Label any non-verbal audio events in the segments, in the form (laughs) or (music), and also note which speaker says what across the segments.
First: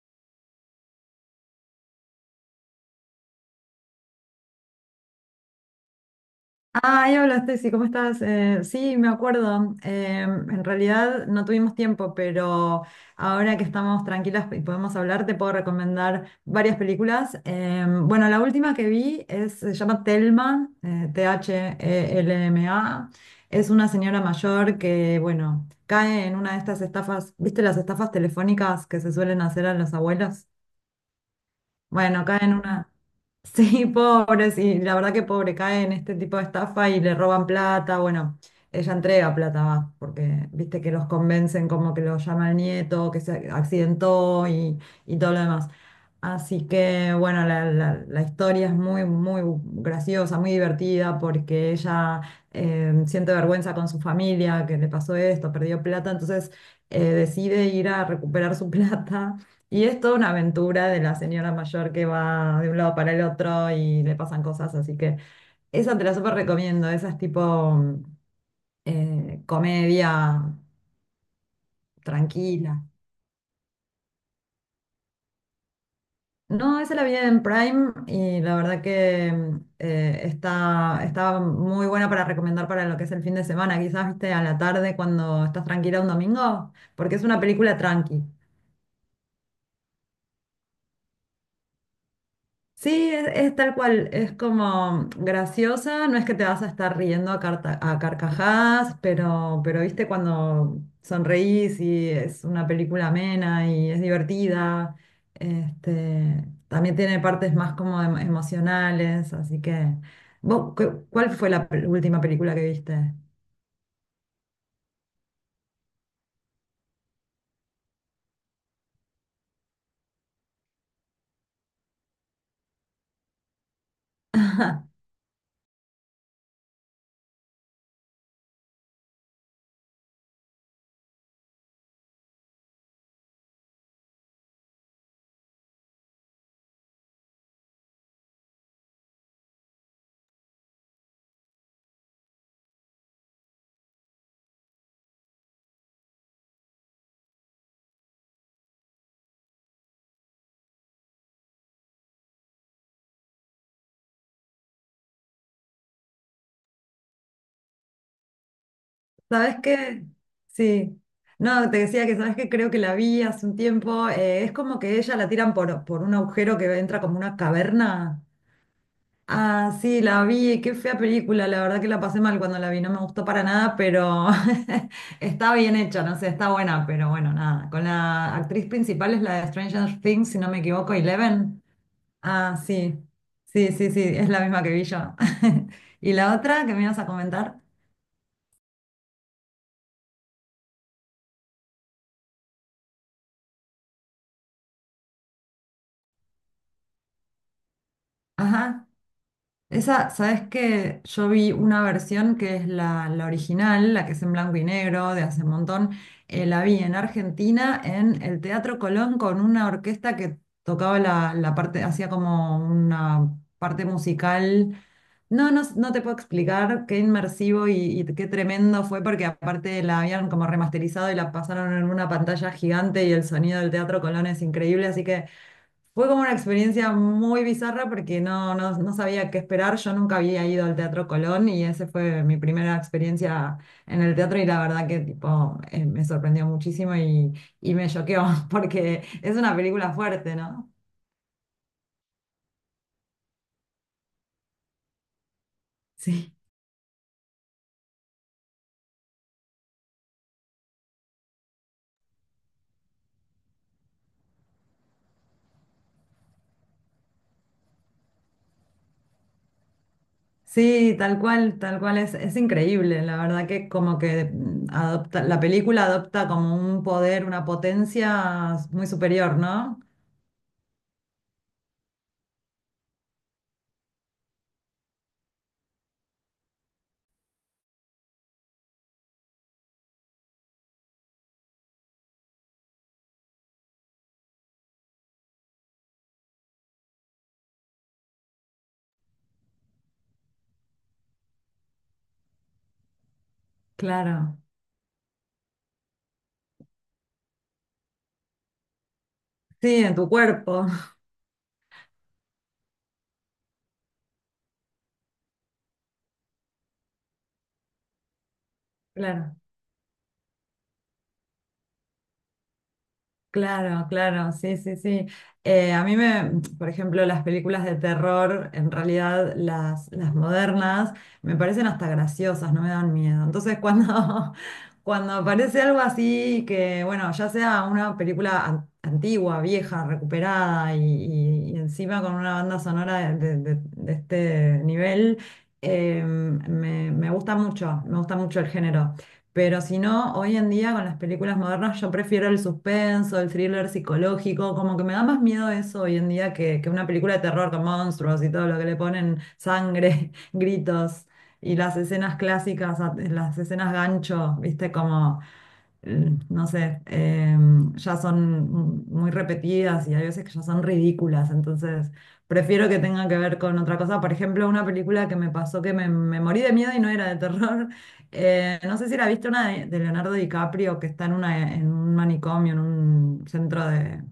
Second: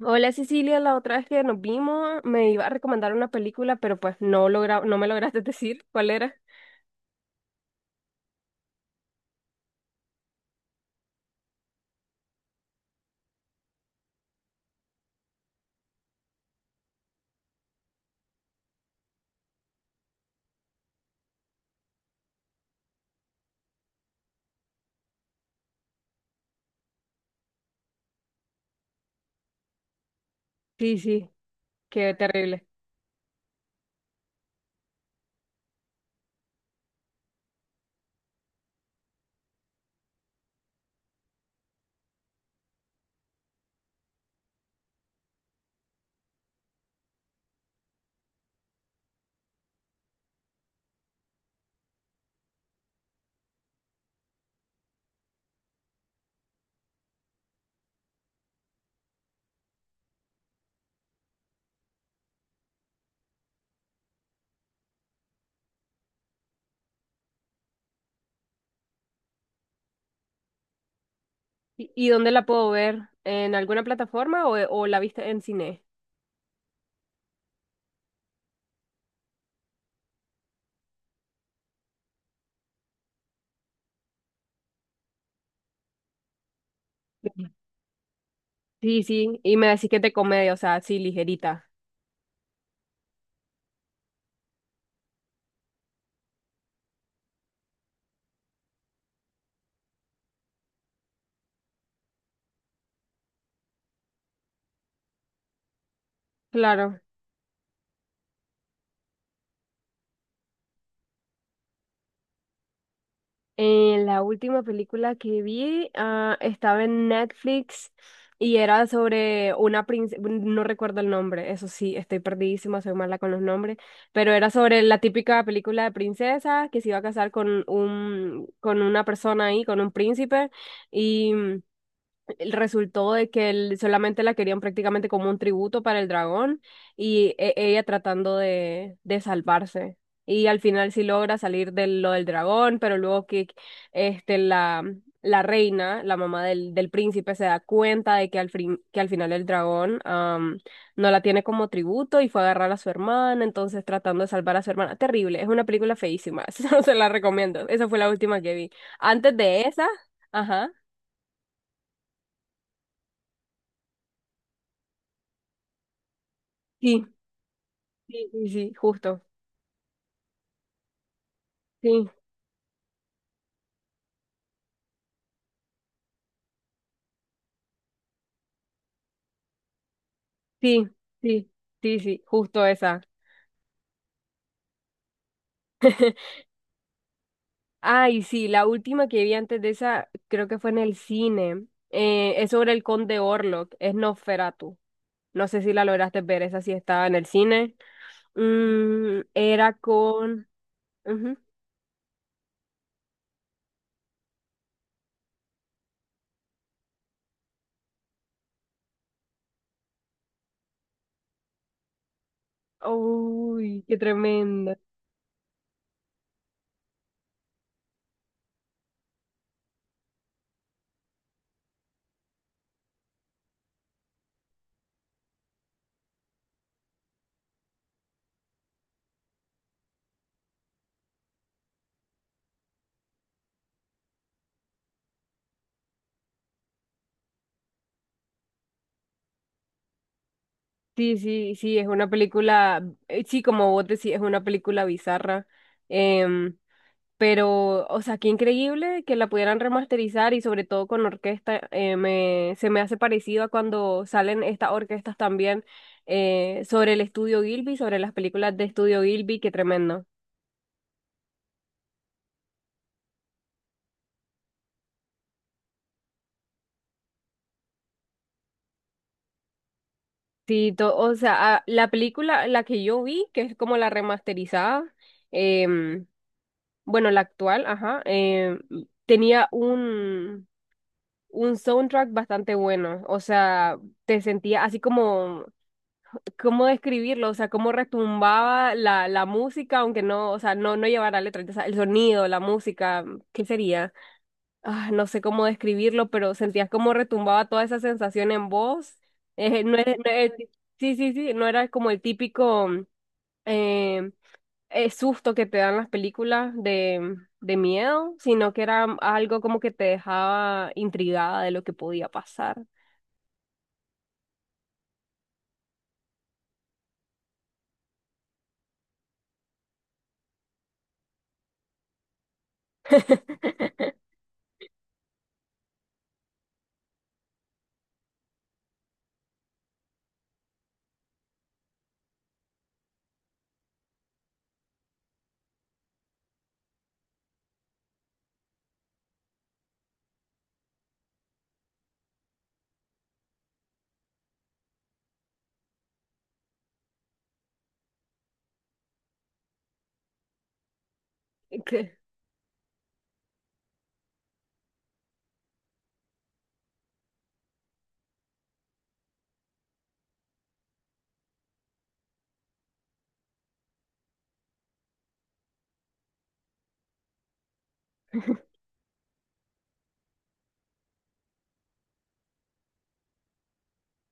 Speaker 1: Hola Cecilia, la otra vez que nos vimos me iba a recomendar una película, pero pues no logra, no me lograste (laughs) decir cuál era.
Speaker 2: Ah, ya hablaste, sí, ¿cómo estás? Sí, me acuerdo. En realidad no tuvimos tiempo, pero ahora que estamos tranquilas y podemos hablar, te puedo recomendar varias películas. Bueno, la última que vi es, se llama Thelma, Thelma. Es una señora mayor que, bueno, cae en una de estas estafas, ¿viste las estafas telefónicas que se suelen hacer a las abuelas?
Speaker 1: Sí, sí, qué
Speaker 2: Bueno, cae en
Speaker 1: terrible.
Speaker 2: una... Sí, (laughs) pobre, sí, la verdad que pobre, cae en este tipo de estafa y le roban plata. Bueno, ella entrega plata, va, porque viste que los convencen como que lo llama el nieto, que se accidentó y todo lo demás. Así que, bueno, la historia es muy, muy graciosa, muy divertida, porque ella siente vergüenza con su familia, que le pasó esto, perdió plata, entonces decide ir a recuperar su (laughs) plata y es toda una aventura de la señora mayor que va de un lado para el otro y le pasan cosas, así que esa te la súper recomiendo, esa es tipo comedia
Speaker 1: Y dónde la puedo
Speaker 2: tranquila.
Speaker 1: ver? ¿En alguna plataforma o la viste en cine?
Speaker 2: No, esa la vi en Prime y la verdad que está muy buena para recomendar para lo que es el fin de semana, quizás viste a la tarde cuando estás tranquila un domingo, porque es una película tranqui.
Speaker 1: Sí, sí, y me decís que es de comedia, o sea, así ligerita.
Speaker 2: Sí, es tal cual, es como graciosa, no es que te vas a estar riendo a carcajadas, pero viste cuando sonreís y es una película amena y es divertida, este, también
Speaker 1: Claro.
Speaker 2: tiene partes más como emocionales, así que, ¿vos cuál fue la última película que viste?
Speaker 1: La última película que vi estaba en Netflix y era sobre una princesa. No recuerdo el nombre, eso sí, estoy perdidísima, soy mala con los nombres, pero era sobre la típica película de princesa que se iba a casar con un, con una persona ahí, con un príncipe. Resultó de que él solamente la querían prácticamente como un tributo para el dragón y ella tratando de salvarse. Y al final sí logra salir de lo del dragón, pero luego que la, la reina, la mamá del, del príncipe, se da cuenta de que que al final el dragón no la tiene como tributo y fue a agarrar a su hermana, entonces tratando de salvar a su hermana. Terrible, es una película feísima, (laughs) no se la recomiendo. Esa fue la última que vi. Antes
Speaker 2: ¿Sabes
Speaker 1: de esa,
Speaker 2: qué?
Speaker 1: ajá.
Speaker 2: Sí. No, te decía que sabes que creo que la vi hace un tiempo. Es como que ella la tiran por, un agujero que entra
Speaker 1: Sí.
Speaker 2: como una caverna.
Speaker 1: Sí, sí, sí, justo.
Speaker 2: Ah, sí, la vi, qué fea película, la verdad que la
Speaker 1: Sí,
Speaker 2: pasé mal cuando la vi, no me gustó para nada, pero (laughs) está bien hecha, no sé, está buena, pero bueno, nada. Con la actriz principal es la de Stranger Things, si no me
Speaker 1: sí,
Speaker 2: equivoco,
Speaker 1: sí,
Speaker 2: Eleven.
Speaker 1: sí, sí,
Speaker 2: Ah,
Speaker 1: justo
Speaker 2: sí,
Speaker 1: esa.
Speaker 2: sí, sí, sí, es la misma que vi yo. (laughs) ¿Y la otra que me ibas a comentar?
Speaker 1: Ay, sí, la última que vi antes de esa, creo que fue en el cine. Es sobre el conde Orlok, es Nosferatu. No sé si la lograste ver, esa sí estaba en el cine.
Speaker 2: Ajá.
Speaker 1: Mm, era
Speaker 2: Esa, ¿sabes
Speaker 1: con...
Speaker 2: qué? Yo
Speaker 1: Ujú.
Speaker 2: vi una versión que es la original, la que es en blanco y negro, de hace un montón. La vi en Argentina, en el Teatro Colón, con una orquesta que tocaba la parte, hacía como una
Speaker 1: Uy,
Speaker 2: parte
Speaker 1: qué tremenda.
Speaker 2: musical. No, no, no te puedo explicar qué inmersivo y qué tremendo fue, porque aparte la habían como remasterizado y la pasaron en una pantalla gigante y el sonido del Teatro Colón es increíble, así que... Fue como una experiencia muy bizarra porque no sabía qué esperar. Yo nunca había ido al Teatro Colón y esa fue mi primera experiencia en el teatro y la verdad que tipo, me sorprendió muchísimo y me choqueó (laughs) porque es una película fuerte, ¿no?
Speaker 1: Sí, sí, sí, es una película, sí, como vos decís, es una película bizarra.
Speaker 2: Sí.
Speaker 1: Em, Pero, o sea, qué increíble que la pudieran remasterizar y sobre todo con orquesta. Me, se me hace parecido a cuando salen estas orquestas también sobre el estudio Gilby, sobre las películas de estudio Gilby, qué tremendo.
Speaker 2: Sí, tal cual es increíble. La verdad que como que la película adopta como un poder, una potencia muy superior, ¿no?
Speaker 1: Sí, o sea, la película, la que yo vi, que es como la remasterizada, em, bueno, la actual, ajá, tenía un soundtrack bastante bueno. O sea, te sentía así como... Cómo describirlo, o sea, cómo retumbaba la, la música, aunque no, o sea, no, no llevara letra, o sea, el sonido, la música, ¿qué sería?
Speaker 2: Claro.
Speaker 1: Ah, no sé cómo describirlo, pero sentías cómo retumbaba toda esa sensación en vos. No
Speaker 2: Sí,
Speaker 1: es-
Speaker 2: en tu
Speaker 1: no es-
Speaker 2: cuerpo.
Speaker 1: sí,
Speaker 2: (laughs)
Speaker 1: sí, sí, no era como el típico eh, susto que te dan las películas de miedo, sino que era
Speaker 2: Claro.
Speaker 1: algo como que te dejaba intrigada de lo que podía pasar.
Speaker 2: Claro, claro, sí, sí, sí. A mí me, por ejemplo, las películas de terror, en realidad las modernas, me parecen hasta graciosas, no me dan miedo. Entonces,
Speaker 1: (laughs)
Speaker 2: cuando, (laughs) cuando aparece algo así que, bueno, ya sea una película antigua, vieja, recuperada y encima con una banda sonora de este nivel, me gusta mucho, me gusta mucho el género. Pero si no, hoy en día con las películas modernas yo prefiero el suspenso, el thriller psicológico, como que me da más miedo eso hoy en día que una película de terror con monstruos y todo lo que le ponen sangre, (laughs) gritos y las
Speaker 1: ¿Qué?
Speaker 2: escenas clásicas, las escenas gancho, viste, como, no sé, ya son muy repetidas y hay veces que ya son ridículas, entonces prefiero que tenga que ver con otra cosa. Por ejemplo, una película que me pasó que me morí de miedo y no era de terror no sé si la viste una de Leonardo DiCaprio que está en un manicomio, en un centro de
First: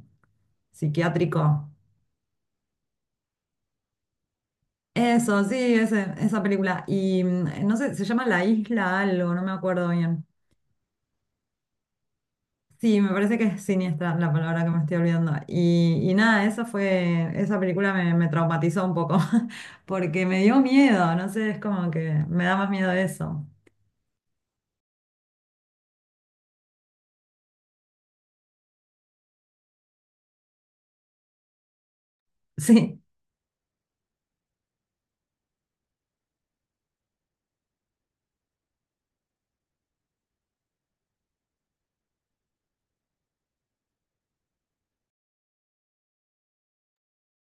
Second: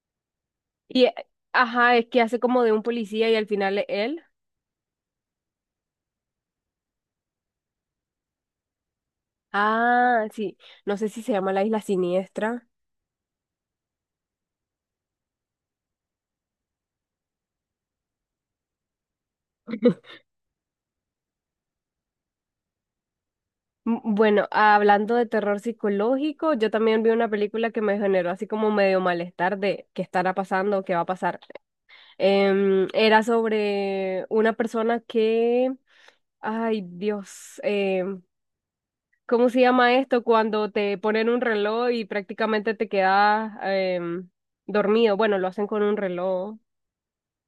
Speaker 1: Y,
Speaker 2: psiquiátrico.
Speaker 1: ajá, es que hace como de un policía y al final es él.
Speaker 2: Eso, sí, esa película. Y no sé, se llama La Isla algo, no me acuerdo
Speaker 1: Ah,
Speaker 2: bien.
Speaker 1: sí. No sé si se llama La Isla Siniestra.
Speaker 2: Sí, me parece que es siniestra la palabra que me estoy olvidando. Y nada, esa película me traumatizó un poco, (laughs)
Speaker 1: (laughs)
Speaker 2: porque me dio miedo, no sé, es como que me da más miedo eso.
Speaker 1: Bueno, hablando de terror psicológico, yo también vi una película que me generó así como medio malestar de qué estará pasando, qué va a pasar.
Speaker 2: Sí.
Speaker 1: Era sobre una persona que, ay Dios, em, ¿cómo se llama esto? Cuando te ponen un reloj y prácticamente te quedas em, dormido. Bueno, lo hacen con un reloj.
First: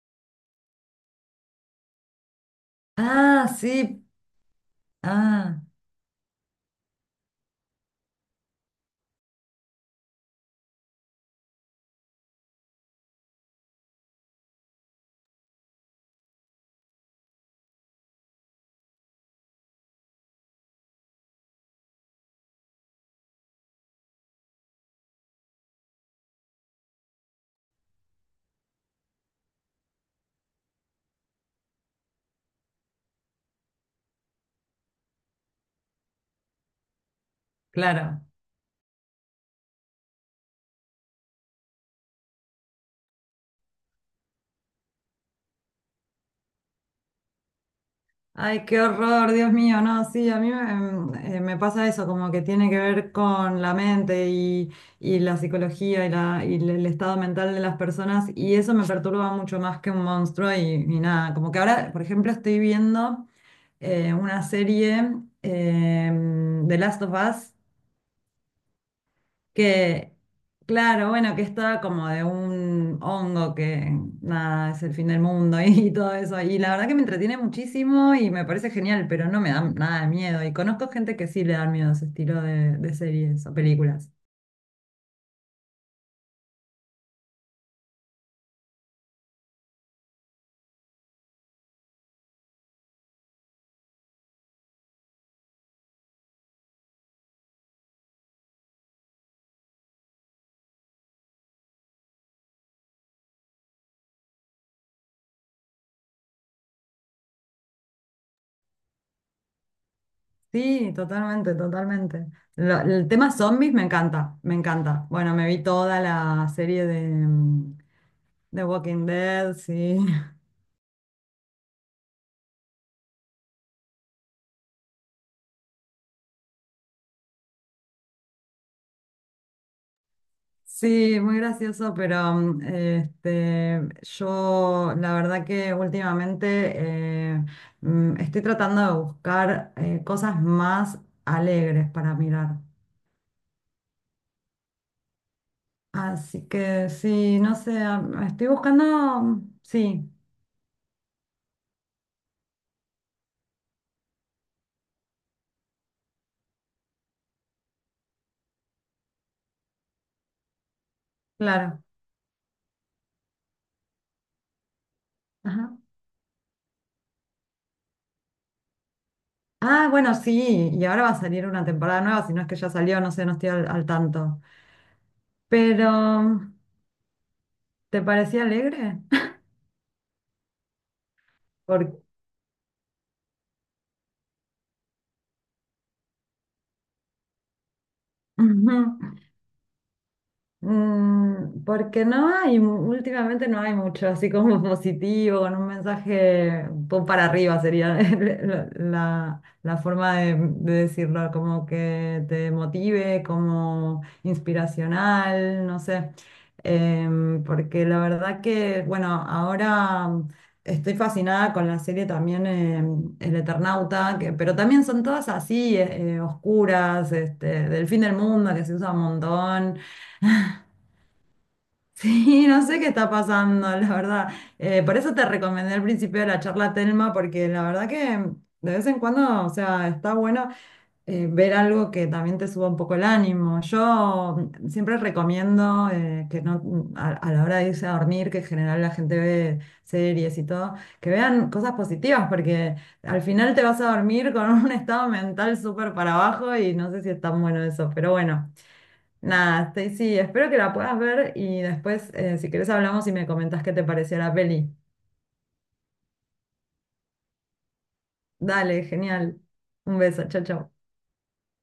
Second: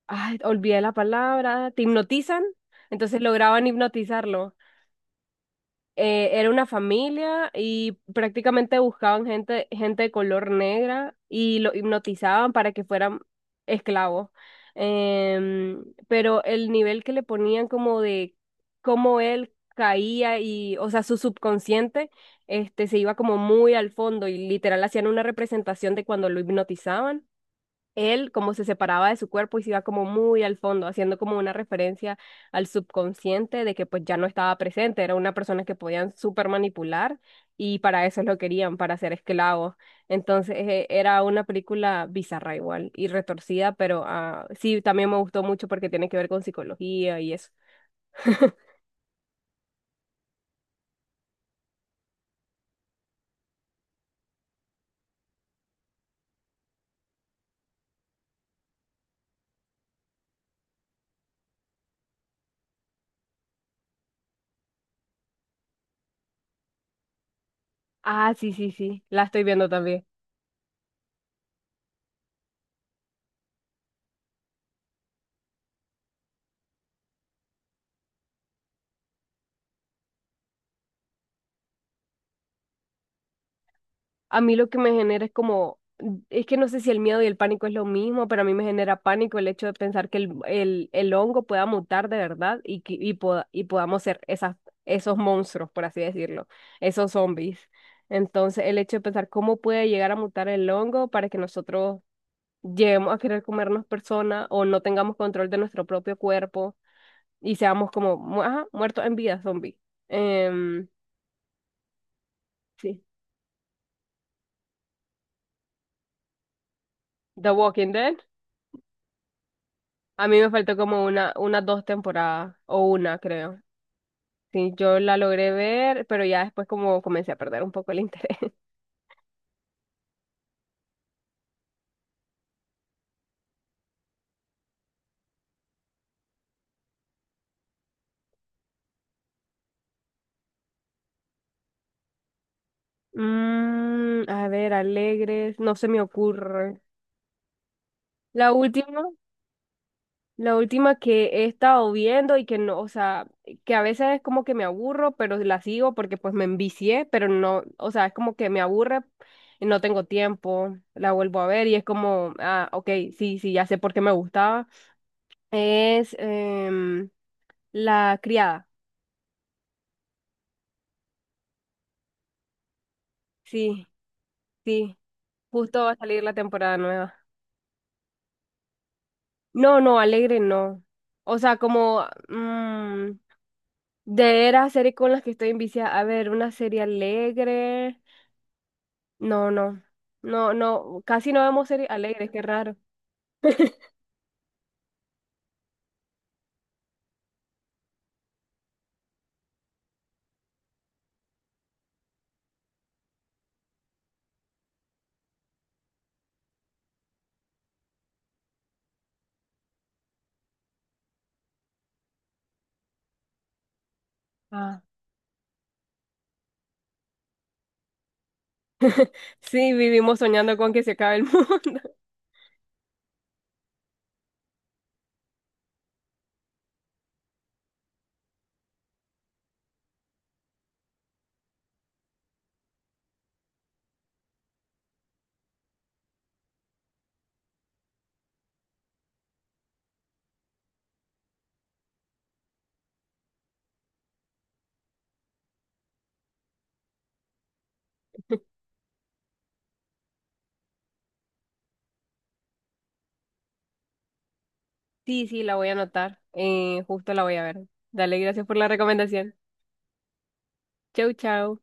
Speaker 1: Ay, olvidé la palabra, te hipnotizan, entonces
Speaker 2: Ah,
Speaker 1: lograban
Speaker 2: sí.
Speaker 1: hipnotizarlo.
Speaker 2: Ah,
Speaker 1: Era una familia y prácticamente buscaban gente, gente de color negra y lo hipnotizaban para que fueran esclavos. Pero el nivel que le ponían como de cómo él caía y, o sea, su subconsciente, se iba como muy al fondo y literal hacían una representación de cuando lo hipnotizaban él como se separaba de su cuerpo y se iba como muy al fondo, haciendo como una referencia al subconsciente de que pues ya no estaba presente, era una persona que podían súper manipular y para eso
Speaker 2: claro.
Speaker 1: lo querían, para ser esclavos. Entonces era una película bizarra igual y retorcida, pero sí, también me gustó mucho porque tiene que ver con psicología y eso.
Speaker 2: Ay,
Speaker 1: (laughs)
Speaker 2: qué horror, Dios mío, no, sí, a mí me pasa eso, como que tiene que ver con la mente y la psicología y el estado mental de las personas y eso me perturba mucho más que un monstruo y nada, como que ahora, por ejemplo, estoy viendo una serie The Last of Us
Speaker 1: Ah, sí, sí, sí, la estoy viendo también.
Speaker 2: que, claro, bueno, que estaba como de un hongo que nada, es el fin del mundo (laughs) y, todo eso. Y la verdad que me entretiene muchísimo y me parece genial, pero no me da nada de miedo. Y conozco gente que sí le da miedo ese estilo de series o películas.
Speaker 1: A mí lo que me genera es como, es que no sé si el miedo y el pánico es lo mismo, pero a mí me genera pánico el hecho de pensar que el hongo pueda mutar de verdad y, y, y podamos ser esas, esos monstruos, por así decirlo, esos zombies. Entonces, el hecho de pensar cómo puede llegar a mutar el hongo para que nosotros lleguemos a querer comernos personas o no tengamos control de nuestro propio cuerpo y seamos como, ajá, muertos en vida, zombies. Em,
Speaker 2: Sí, totalmente, totalmente. Lo-
Speaker 1: sí.
Speaker 2: el tema zombies me encanta, me encanta. Bueno, me vi toda la serie de
Speaker 1: The Walking Dead.
Speaker 2: The Walking Dead, sí. (laughs)
Speaker 1: A mí me faltó como una, unas dos temporadas, o una, creo. Sí, yo la logré ver, pero ya después como comencé a perder un poco el interés. (laughs)
Speaker 2: Sí, muy gracioso, pero este, yo la verdad que últimamente eh, estoy tratando de buscar cosas más alegres para mirar.
Speaker 1: Mm, a ver, alegres, no se me
Speaker 2: Así
Speaker 1: ocurre.
Speaker 2: que sí, no sé, estoy
Speaker 1: La
Speaker 2: buscando,
Speaker 1: última,
Speaker 2: sí,
Speaker 1: la última que he estado viendo y que no, o sea, que a veces es como que me aburro, pero la sigo porque pues me envicié, pero no, o sea, es como que me aburre y no tengo tiempo, la vuelvo a ver y es
Speaker 2: claro.
Speaker 1: como, ah, ok, sí, sí, ya sé por qué me gustaba.
Speaker 2: Ajá.
Speaker 1: Es, La criada.
Speaker 2: Ah, bueno, sí, y ahora va a salir una temporada nueva, si no es que ya salió, no sé, no estoy al,
Speaker 1: Sí,
Speaker 2: al tanto.
Speaker 1: sí. Justo
Speaker 2: Pero,
Speaker 1: va a salir la temporada nueva.
Speaker 2: ¿te parecía alegre? (laughs)
Speaker 1: No, no, alegre no. O sea, como
Speaker 2: Porque...
Speaker 1: mm, de era serie con las que estoy en vicia. A ver, una serie alegre.
Speaker 2: (laughs)
Speaker 1: No, no. No, no. Casi no
Speaker 2: Mm,
Speaker 1: vemos series
Speaker 2: porque no
Speaker 1: alegres, qué
Speaker 2: hay,
Speaker 1: raro.
Speaker 2: últimamente no hay mucho así como (laughs) positivo, con un mensaje un poco para arriba sería (laughs) la forma de decirlo, como que te motive, como inspiracional, no sé. Porque la verdad que, bueno, ahora estoy fascinada con la serie también El Eternauta, que, pero
Speaker 1: Ah.
Speaker 2: también son todas así, oscuras, este, del fin del mundo, que se usa un
Speaker 1: Sí,
Speaker 2: montón.
Speaker 1: vivimos soñando con que se acabe el mundo. (laughs)
Speaker 2: Sí, no sé qué está pasando, la verdad. Por eso te recomendé al principio de la charla Telma, porque la verdad que de vez en cuando, o sea, está bueno ver algo que también te suba un poco el ánimo. Yo siempre recomiendo que no, a la hora de irse a dormir, que en general la gente ve series y todo, que vean cosas positivas, porque al final te vas a dormir con un (laughs) estado mental súper para abajo y no sé si es tan bueno eso, pero bueno. Nada, Stacy, espero que la puedas ver y después, si querés, hablamos y me comentás qué te pareció la peli.
Speaker 1: Sí, sí, la voy a anotar. Justo la voy a ver. Dale, gracias por la
Speaker 2: Dale,
Speaker 1: recomendación.
Speaker 2: genial. Un beso, chao, chao.
Speaker 1: Chau, chau.